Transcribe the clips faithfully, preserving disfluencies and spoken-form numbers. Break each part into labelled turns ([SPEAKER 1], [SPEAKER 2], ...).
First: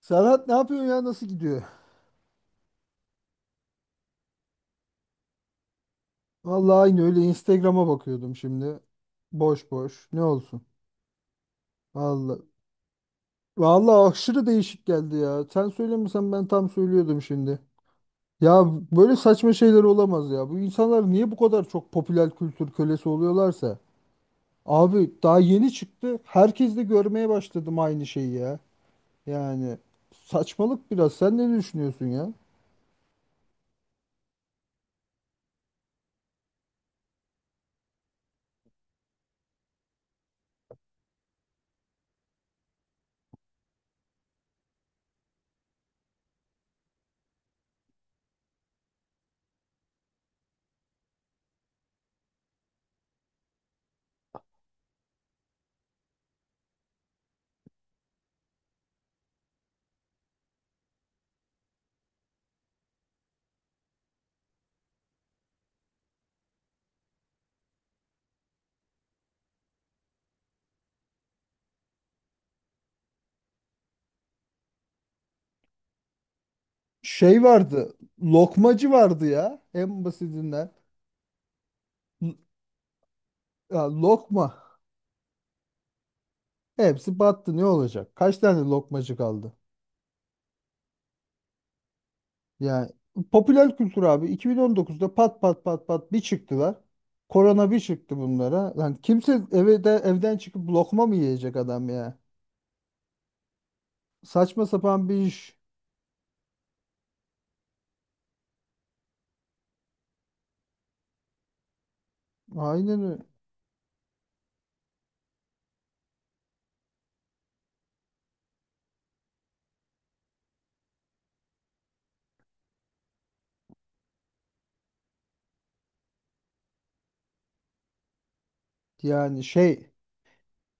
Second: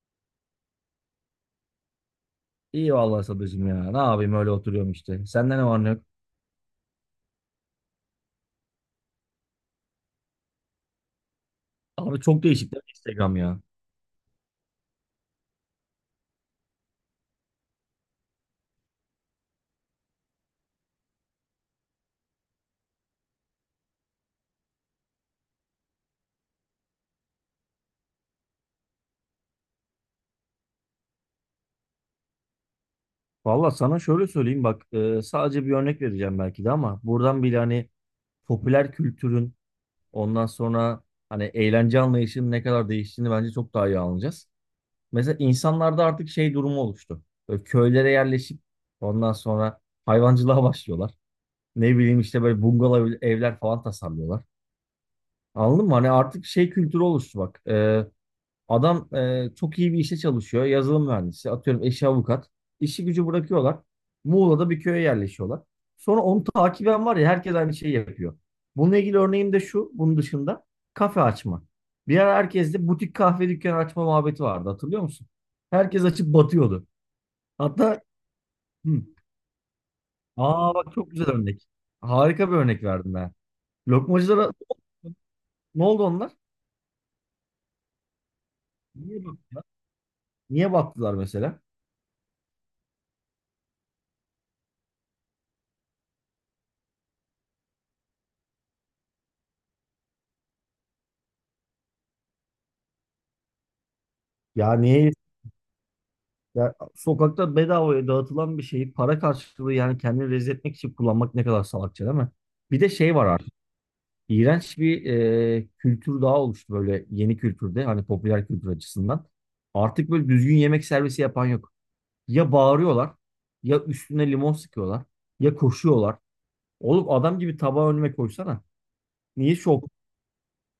[SPEAKER 1] Serhat ne yapıyorsun ya? Nasıl gidiyor?
[SPEAKER 2] İyi vallahi Sadıcığım ya. Ne yapayım öyle oturuyorum işte. Sende ne var ne yok?
[SPEAKER 1] Vallahi aynı öyle Instagram'a bakıyordum şimdi. Boş boş. Ne olsun?
[SPEAKER 2] Abi
[SPEAKER 1] Vallahi.
[SPEAKER 2] çok değişik değil mi Instagram ya?
[SPEAKER 1] Vallahi aşırı değişik geldi ya. Sen söylemesen ben tam söylüyordum şimdi. Ya böyle saçma şeyler olamaz ya. Bu insanlar niye bu kadar çok popüler kültür kölesi oluyorlarsa? Abi daha yeni çıktı. Herkes de görmeye başladım aynı şeyi ya. Yani saçmalık biraz. Sen ne düşünüyorsun ya?
[SPEAKER 2] Vallahi sana şöyle söyleyeyim bak e, sadece bir örnek vereceğim belki de ama buradan bile hani popüler kültürün ondan sonra hani eğlence anlayışının ne kadar değiştiğini bence çok daha iyi anlayacağız. Mesela insanlarda artık şey durumu oluştu. Böyle köylere yerleşip ondan sonra hayvancılığa başlıyorlar. Ne bileyim işte böyle bungalov evler falan tasarlıyorlar. Anladın mı? Hani artık şey kültürü oluştu bak. e, Adam e, çok iyi bir işte çalışıyor. Yazılım mühendisi. Atıyorum eşi avukat. İşi gücü bırakıyorlar. Muğla'da bir köye yerleşiyorlar. Sonra onu takiben var ya herkes aynı şeyi yapıyor. Bununla ilgili örneğim de şu. Bunun dışında kafe açma. Bir ara herkeste butik kahve dükkanı açma muhabbeti vardı. Hatırlıyor musun? Herkes açıp batıyordu.
[SPEAKER 1] Şey vardı.
[SPEAKER 2] Hatta
[SPEAKER 1] Lokmacı
[SPEAKER 2] hı,
[SPEAKER 1] vardı ya. En basitinden.
[SPEAKER 2] aa bak çok güzel örnek. Harika bir örnek verdim ben.
[SPEAKER 1] Ya lokma.
[SPEAKER 2] Lokmacılara ne oldu onlar?
[SPEAKER 1] Hepsi battı ne olacak? Kaç tane lokmacı
[SPEAKER 2] Niye
[SPEAKER 1] kaldı?
[SPEAKER 2] battılar? Niye battılar mesela?
[SPEAKER 1] Yani popüler kültür abi iki bin on dokuzda pat pat pat pat bir çıktılar. Korona bir çıktı bunlara. Lan kimse eve de, evden çıkıp lokma mı yiyecek adam ya? Saçma
[SPEAKER 2] Ya
[SPEAKER 1] sapan
[SPEAKER 2] niye
[SPEAKER 1] bir iş.
[SPEAKER 2] Ya, sokakta bedavaya dağıtılan bir şeyi para karşılığı yani kendini rezil etmek için kullanmak ne kadar salakça değil mi? Bir de
[SPEAKER 1] Aynen
[SPEAKER 2] şey
[SPEAKER 1] öyle.
[SPEAKER 2] var artık. İğrenç bir e, kültür daha oluştu böyle yeni kültürde hani popüler kültür açısından. Artık böyle düzgün yemek servisi yapan yok. Ya bağırıyorlar, ya üstüne limon sıkıyorlar, ya koşuyorlar. Oğlum adam gibi tabağı önüme koysana.
[SPEAKER 1] Yani
[SPEAKER 2] Niye şok?
[SPEAKER 1] şey,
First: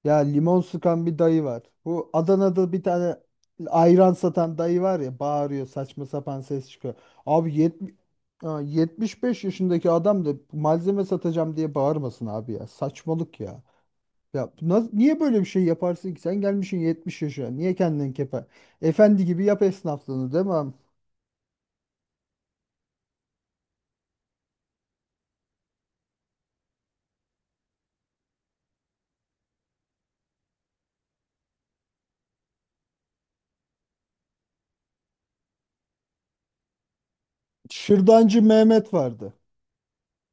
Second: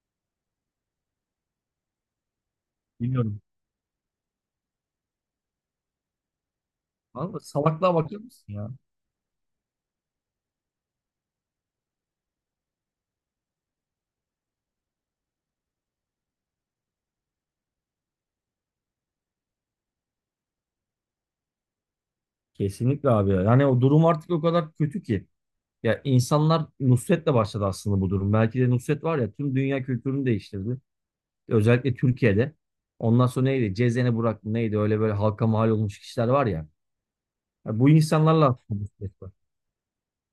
[SPEAKER 1] ya limon sıkan bir dayı var. Bu Adana'da bir tane
[SPEAKER 2] Bilmiyorum.
[SPEAKER 1] ayran satan dayı var ya bağırıyor saçma sapan ses çıkıyor.
[SPEAKER 2] Vallahi
[SPEAKER 1] Abi,
[SPEAKER 2] salaklığa bakıyor musun
[SPEAKER 1] ya
[SPEAKER 2] ya?
[SPEAKER 1] yetmiş beş yaşındaki adam da malzeme satacağım diye bağırmasın abi ya. Saçmalık ya. Ya bu naz- niye böyle bir şey yaparsın ki? Sen gelmişsin yetmiş yaşına. Niye kendini kepe? Efendi gibi yap esnaflığını, değil mi abi?
[SPEAKER 2] Kesinlikle abi ya. Yani o durum artık o kadar kötü ki. Ya insanlar Nusret'le başladı aslında bu durum. Belki de Nusret var ya tüm dünya kültürünü değiştirdi. Özellikle Türkiye'de. Ondan sonra neydi? Cezene Burak mı neydi? Öyle böyle halka mal olmuş kişiler var ya. Ya bu
[SPEAKER 1] Şırdancı
[SPEAKER 2] insanlarla aslında
[SPEAKER 1] Mehmet
[SPEAKER 2] Nusret var.
[SPEAKER 1] vardı.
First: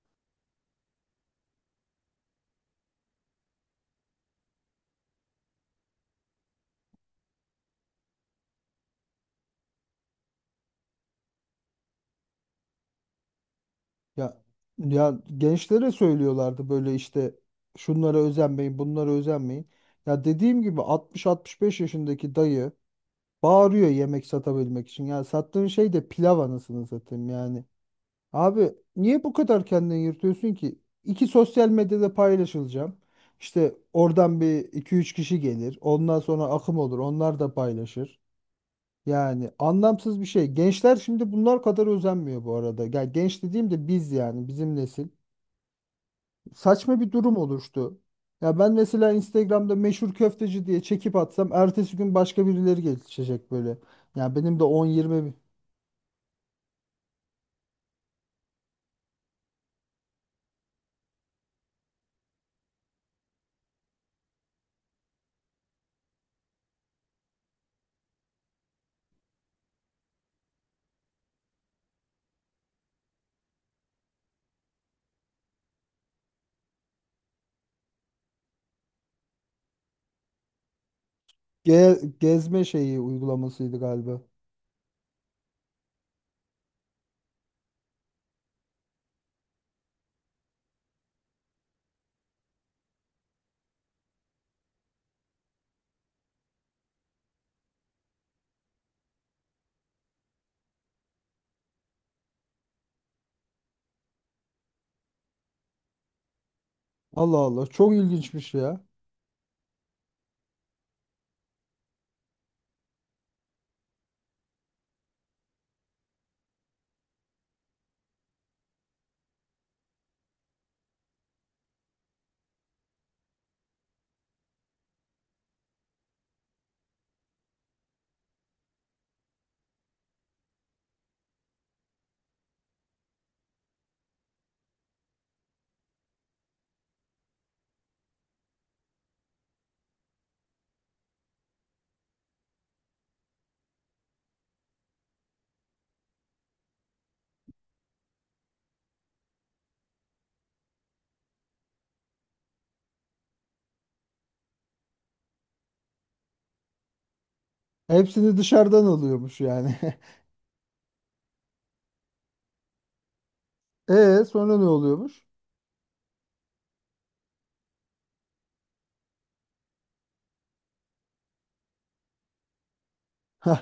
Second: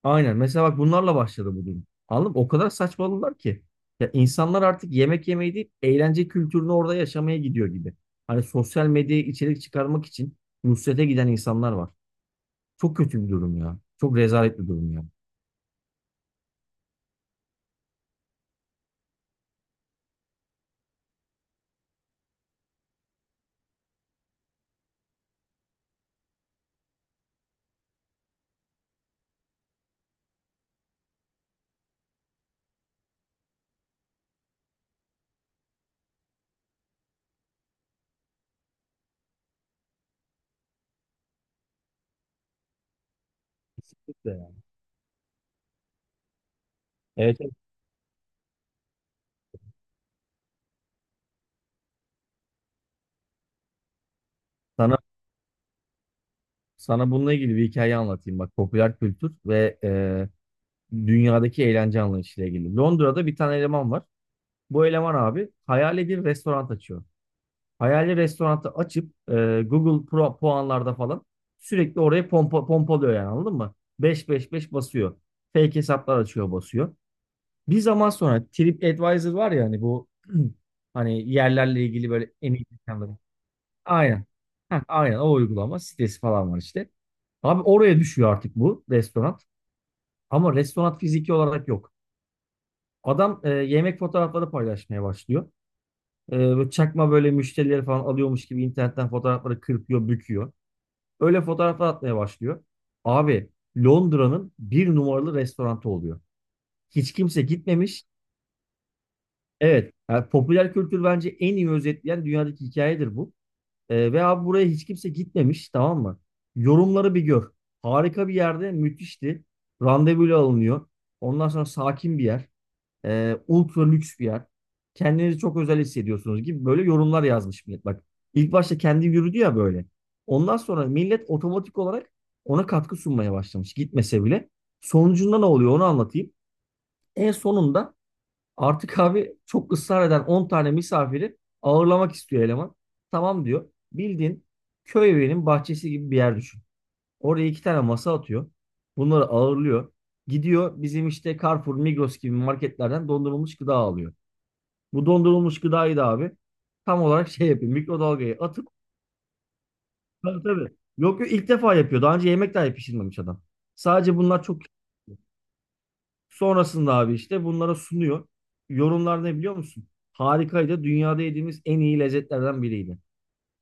[SPEAKER 2] Aynen. Mesela bak bunlarla başladı bu durum. Anladın mı? O kadar saçmaladılar ki. Ya insanlar artık yemek yemeyi değil, eğlence kültürünü orada yaşamaya gidiyor gibi. Hani sosyal medyaya içerik çıkarmak için Nusret'e giden insanlar var. Çok kötü bir durum ya. Çok
[SPEAKER 1] Ya
[SPEAKER 2] rezalet bir durum ya.
[SPEAKER 1] ya gençlere söylüyorlardı böyle işte, şunlara özenmeyin, bunlara özenmeyin. Ya dediğim gibi altmış altmış beş yaşındaki dayı bağırıyor yemek satabilmek için. Ya sattığın şey de pilav, anasını satayım yani. Abi niye bu kadar kendini yırtıyorsun ki? İki sosyal medyada paylaşılacağım. İşte oradan bir iki üç kişi gelir. Ondan sonra akım olur. Onlar da paylaşır. Yani anlamsız bir şey. Gençler şimdi bunlar kadar özenmiyor bu arada. Ya genç dediğim de biz,
[SPEAKER 2] Kesinlikle
[SPEAKER 1] yani
[SPEAKER 2] ya.
[SPEAKER 1] bizim nesil. Saçma bir durum
[SPEAKER 2] Evet, evet.
[SPEAKER 1] oluştu. Ya ben mesela Instagram'da meşhur köfteci diye çekip atsam ertesi gün başka birileri geçecek böyle. Ya benim de on
[SPEAKER 2] Sana
[SPEAKER 1] yirmi
[SPEAKER 2] Sana bununla ilgili bir hikaye anlatayım. Bak popüler kültür ve e, dünyadaki eğlence anlayışıyla ilgili. Londra'da bir tane eleman var. Bu eleman abi hayali bir restoran açıyor. Hayali restoranı açıp e, Google Pro puanlarda falan sürekli oraya pompa, pompalıyor yani anladın mı? Beş beş beş basıyor. Fake hesaplar açıyor basıyor. Bir zaman sonra TripAdvisor var ya hani bu hani yerlerle
[SPEAKER 1] ge-
[SPEAKER 2] ilgili böyle en
[SPEAKER 1] gezme
[SPEAKER 2] iyi
[SPEAKER 1] şeyi
[SPEAKER 2] mekanlar.
[SPEAKER 1] uygulamasıydı galiba.
[SPEAKER 2] Aynen. Heh, aynen o uygulama sitesi falan var işte. Abi oraya düşüyor artık bu restoran. Ama restoran fiziki olarak yok. Adam e, yemek fotoğrafları paylaşmaya başlıyor. E, böyle çakma böyle müşterileri falan alıyormuş gibi internetten fotoğrafları kırpıyor, büküyor. Öyle fotoğraflar atmaya başlıyor. Abi Londra'nın bir numaralı restoranı oluyor. Hiç
[SPEAKER 1] Allah
[SPEAKER 2] kimse
[SPEAKER 1] Allah çok
[SPEAKER 2] gitmemiş.
[SPEAKER 1] ilginçmiş ya.
[SPEAKER 2] Evet, yani popüler kültür bence en iyi özetleyen dünyadaki hikayedir bu. Ee, ve abi buraya hiç kimse gitmemiş tamam mı? Yorumları bir gör. Harika bir yerde müthişti. Randevuyla alınıyor. Ondan sonra sakin bir yer. Ee, ultra lüks bir yer. Kendinizi çok özel hissediyorsunuz gibi böyle yorumlar yazmış millet. Bak ilk başta kendi yürüdü ya böyle. Ondan sonra millet otomatik olarak ona katkı sunmaya başlamış gitmese bile. Sonucunda ne oluyor onu anlatayım. En sonunda artık abi çok ısrar eden on tane misafiri ağırlamak istiyor eleman. Tamam diyor. Bildiğin köy evinin bahçesi gibi bir yer düşün. Oraya iki tane masa atıyor. Bunları ağırlıyor. Gidiyor bizim işte Carrefour, Migros gibi marketlerden dondurulmuş gıda alıyor. Bu dondurulmuş gıdayı da abi tam olarak şey yapıyor. Mikrodalgaya
[SPEAKER 1] Hepsini
[SPEAKER 2] atıp
[SPEAKER 1] dışarıdan alıyormuş yani.
[SPEAKER 2] tabii tabii. Yok yok ilk defa yapıyor. Daha önce yemek dahi pişirmemiş adam. Sadece
[SPEAKER 1] E
[SPEAKER 2] bunlar
[SPEAKER 1] sonra
[SPEAKER 2] çok
[SPEAKER 1] ne oluyormuş?
[SPEAKER 2] sonrasında abi işte bunlara sunuyor. Yorumlar ne biliyor musun? Harikaydı. Dünyada yediğimiz en iyi lezzetlerden biriydi.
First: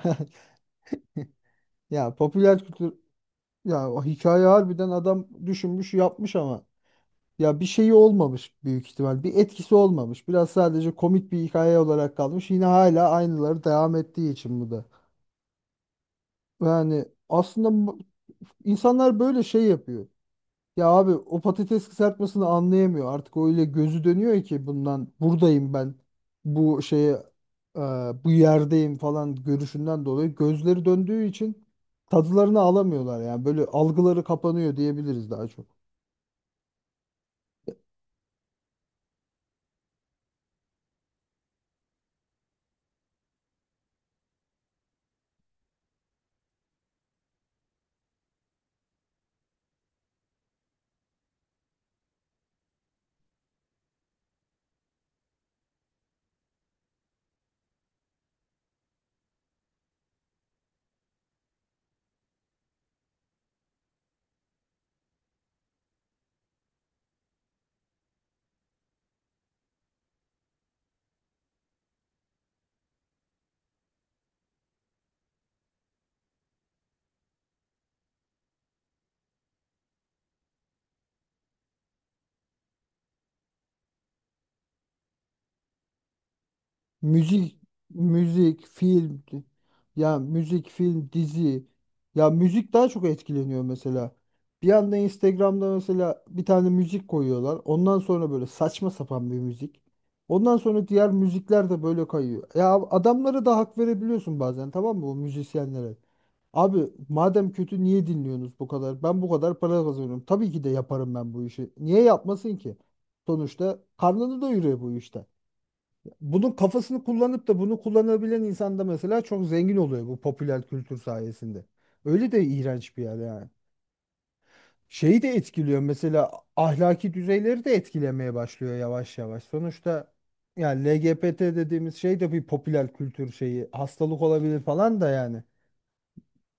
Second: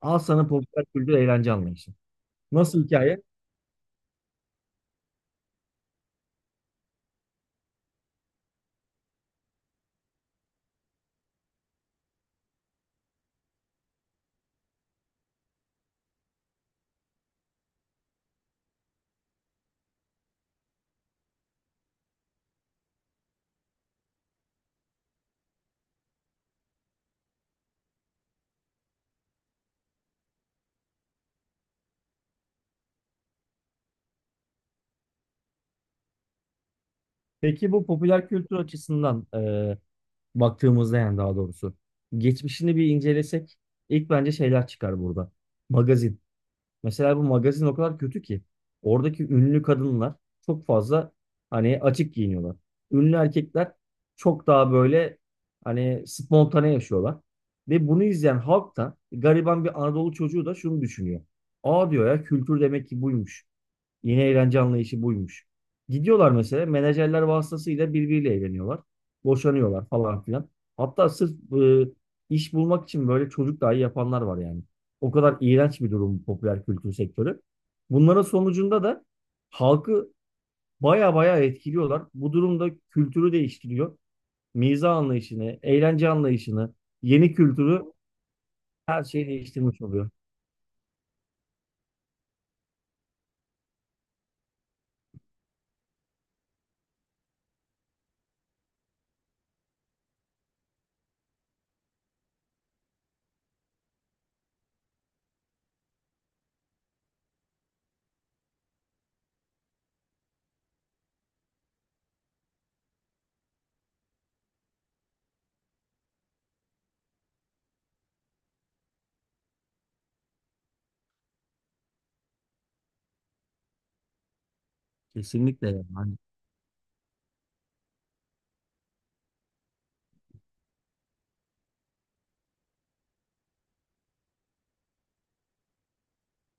[SPEAKER 2] Al sana popüler kültür eğlence anlayışı.
[SPEAKER 1] Ya popüler
[SPEAKER 2] Nasıl
[SPEAKER 1] kültür,
[SPEAKER 2] hikaye?
[SPEAKER 1] ya o hikaye harbiden adam düşünmüş yapmış ama ya bir şeyi olmamış büyük ihtimal. Bir etkisi olmamış. Biraz sadece komik bir hikaye olarak kalmış. Yine hala aynıları devam ettiği için bu da. Yani aslında mu- insanlar böyle şey yapıyor. Ya abi o patates kızartmasını anlayamıyor. Artık öyle gözü dönüyor ki bundan buradayım ben, bu şeye, e, bu yerdeyim falan görüşünden dolayı gözleri döndüğü için tadılarını alamıyorlar, yani böyle algıları kapanıyor diyebiliriz daha çok.
[SPEAKER 2] Peki bu popüler kültür açısından e, baktığımızda yani daha doğrusu geçmişini bir incelesek ilk bence şeyler çıkar burada. Magazin. Mesela bu magazin o kadar kötü ki oradaki ünlü kadınlar çok fazla hani açık giyiniyorlar. Ünlü erkekler çok daha böyle hani spontane yaşıyorlar. Ve bunu izleyen halk da gariban bir Anadolu çocuğu da şunu düşünüyor. Aa diyor ya kültür demek ki buymuş. Yeni eğlence anlayışı buymuş. Gidiyorlar mesela menajerler vasıtasıyla birbiriyle eğleniyorlar. Boşanıyorlar falan filan. Hatta sırf e, iş bulmak için böyle çocuk dahi yapanlar var yani. O kadar iğrenç bir durum bu popüler kültür sektörü. Bunların sonucunda da halkı baya baya etkiliyorlar. Bu durumda kültürü değiştiriyor. Miza anlayışını, eğlence anlayışını, yeni
[SPEAKER 1] Müzik,
[SPEAKER 2] kültürü,
[SPEAKER 1] müzik,
[SPEAKER 2] her
[SPEAKER 1] film,
[SPEAKER 2] şeyi
[SPEAKER 1] di-
[SPEAKER 2] değiştirmiş oluyor.
[SPEAKER 1] ya müzik, film, dizi. Ya müzik daha çok etkileniyor mesela. Bir anda Instagram'da mesela bir tane müzik koyuyorlar. Ondan sonra böyle saçma sapan bir müzik. Ondan sonra diğer müzikler de böyle kayıyor. Ya adamlara da hak verebiliyorsun bazen, tamam mı, bu müzisyenlere? Abi madem kötü niye dinliyorsunuz bu kadar? Ben bu kadar para kazanıyorum. Tabii ki de yaparım ben bu işi. Niye yapmasın ki? Sonuçta karnını doyuruyor bu işte, bunun kafasını kullanıp da bunu kullanabilen insan da mesela çok zengin oluyor bu popüler kültür sayesinde. Öyle de iğrenç bir yer yani. Şeyi de
[SPEAKER 2] Kesinlikle
[SPEAKER 1] etkiliyor
[SPEAKER 2] yani.
[SPEAKER 1] mesela, ahlaki düzeyleri de etkilemeye başlıyor yavaş yavaş. Sonuçta yani L G B T dediğimiz şey de bir popüler kültür şeyi. Hastalık olabilir falan da yani.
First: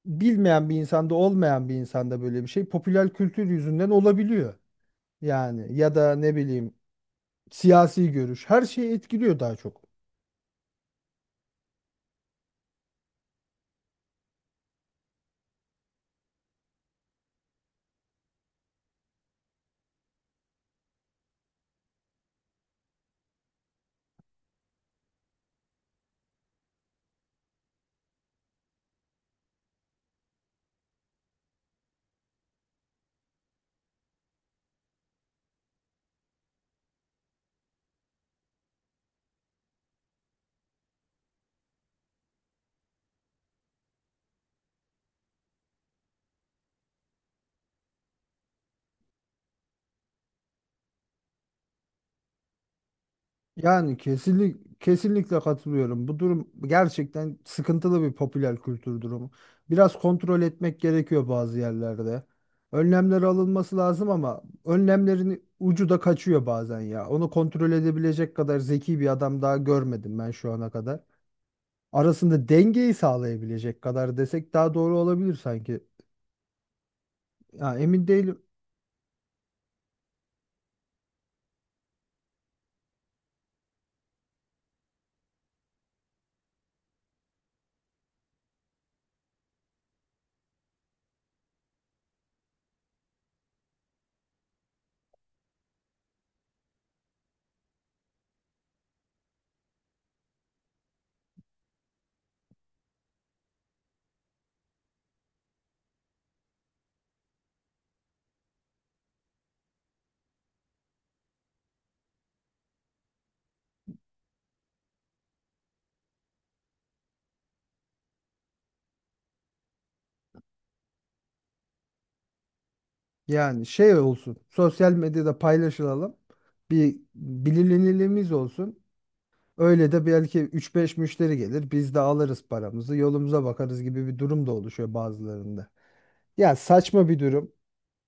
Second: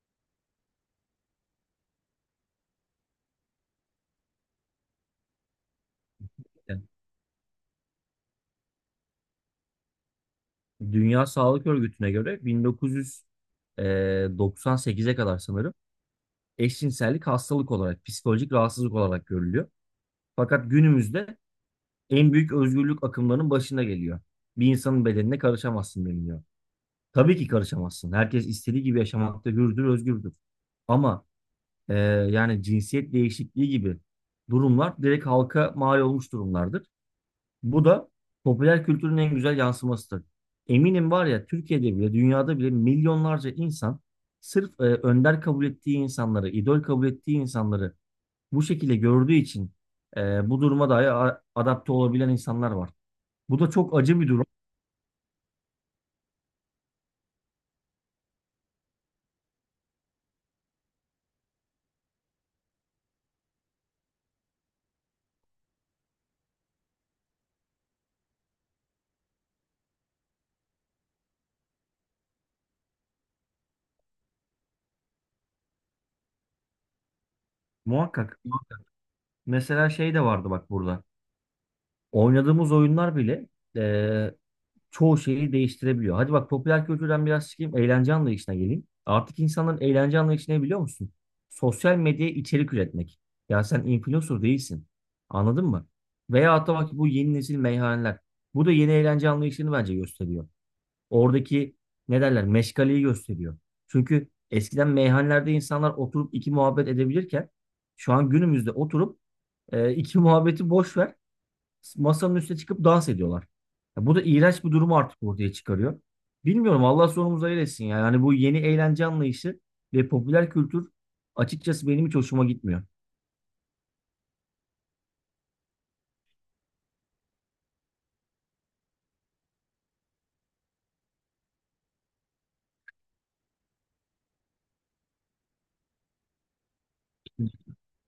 [SPEAKER 1] Bilmeyen bir insanda, olmayan bir insanda böyle bir şey popüler kültür yüzünden olabiliyor. Yani ya da ne bileyim, siyasi görüş her şeyi etkiliyor daha çok.
[SPEAKER 2] Dünya Sağlık Örgütü'ne göre bin dokuz yüz doksan sekize kadar sanırım eşcinsellik hastalık olarak, psikolojik rahatsızlık olarak görülüyor. Fakat günümüzde en büyük özgürlük akımlarının başına geliyor. Bir insanın bedenine karışamazsın deniliyor. Tabii ki karışamazsın. Herkes istediği gibi yaşamakta hürdür, özgürdür. Ama e, yani cinsiyet değişikliği gibi durumlar direkt halka mal olmuş durumlardır. Bu da popüler kültürün en güzel yansımasıdır. Eminim var ya Türkiye'de bile dünyada bile milyonlarca insan sırf e, önder kabul ettiği insanları, idol kabul ettiği insanları bu şekilde gördüğü için e, bu duruma dahi a- adapte olabilen insanlar var. Bu da
[SPEAKER 1] Yani
[SPEAKER 2] çok acı bir durum
[SPEAKER 1] kesinlik, kesinlikle katılıyorum. Bu durum gerçekten sıkıntılı bir popüler kültür durumu. Biraz kontrol etmek gerekiyor bazı yerlerde. Önlemler alınması lazım ama önlemlerin ucu da kaçıyor bazen ya. Onu kontrol edebilecek kadar zeki bir adam daha görmedim ben şu ana kadar. Arasında dengeyi sağlayabilecek kadar desek daha doğru olabilir sanki. Ya emin
[SPEAKER 2] muhakkak.
[SPEAKER 1] değilim.
[SPEAKER 2] Mesela şey de vardı bak burada. Oynadığımız oyunlar bile e, çoğu şeyi değiştirebiliyor. Hadi bak popüler kültürden biraz çıkayım, eğlence anlayışına geleyim. Artık insanların eğlence anlayışı ne biliyor musun? Sosyal medyaya içerik üretmek. Ya sen influencer değilsin. Anladın mı? Veya hatta bak bu yeni nesil meyhaneler. Bu da yeni eğlence anlayışını bence gösteriyor. Oradaki ne derler meşgaleyi gösteriyor. Çünkü eskiden meyhanelerde insanlar oturup iki muhabbet edebilirken şu an günümüzde oturup e, iki muhabbeti boş ver, masanın üstüne çıkıp dans ediyorlar. Ya bu da iğrenç bir durumu artık ortaya çıkarıyor. Bilmiyorum Allah sonumuzu hayır etsin yani. Hani bu yeni eğlence anlayışı ve popüler kültür açıkçası benim hiç hoşuma gitmiyor.
[SPEAKER 1] Yani şey olsun. Sosyal medyada paylaşılalım. Bir bilinirliğimiz olsun. Öyle de belki üç beş müşteri gelir. Biz de alırız paramızı, yolumuza bakarız gibi bir durum da oluşuyor bazılarında. Ya saçma bir durum.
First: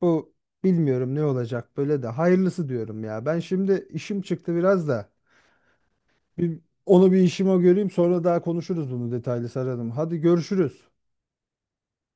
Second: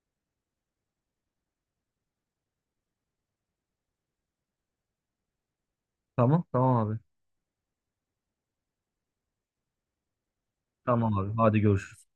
[SPEAKER 1] Bu, bilmiyorum ne olacak, böyle de hayırlısı diyorum ya. Ben şimdi işim çıktı biraz da.
[SPEAKER 2] Tamam,
[SPEAKER 1] Bir,
[SPEAKER 2] tamam abi.
[SPEAKER 1] onu bir işime göreyim sonra daha konuşuruz, bunu detaylı saralım. Hadi görüşürüz.
[SPEAKER 2] Tamam abi. Hadi görüşürüz.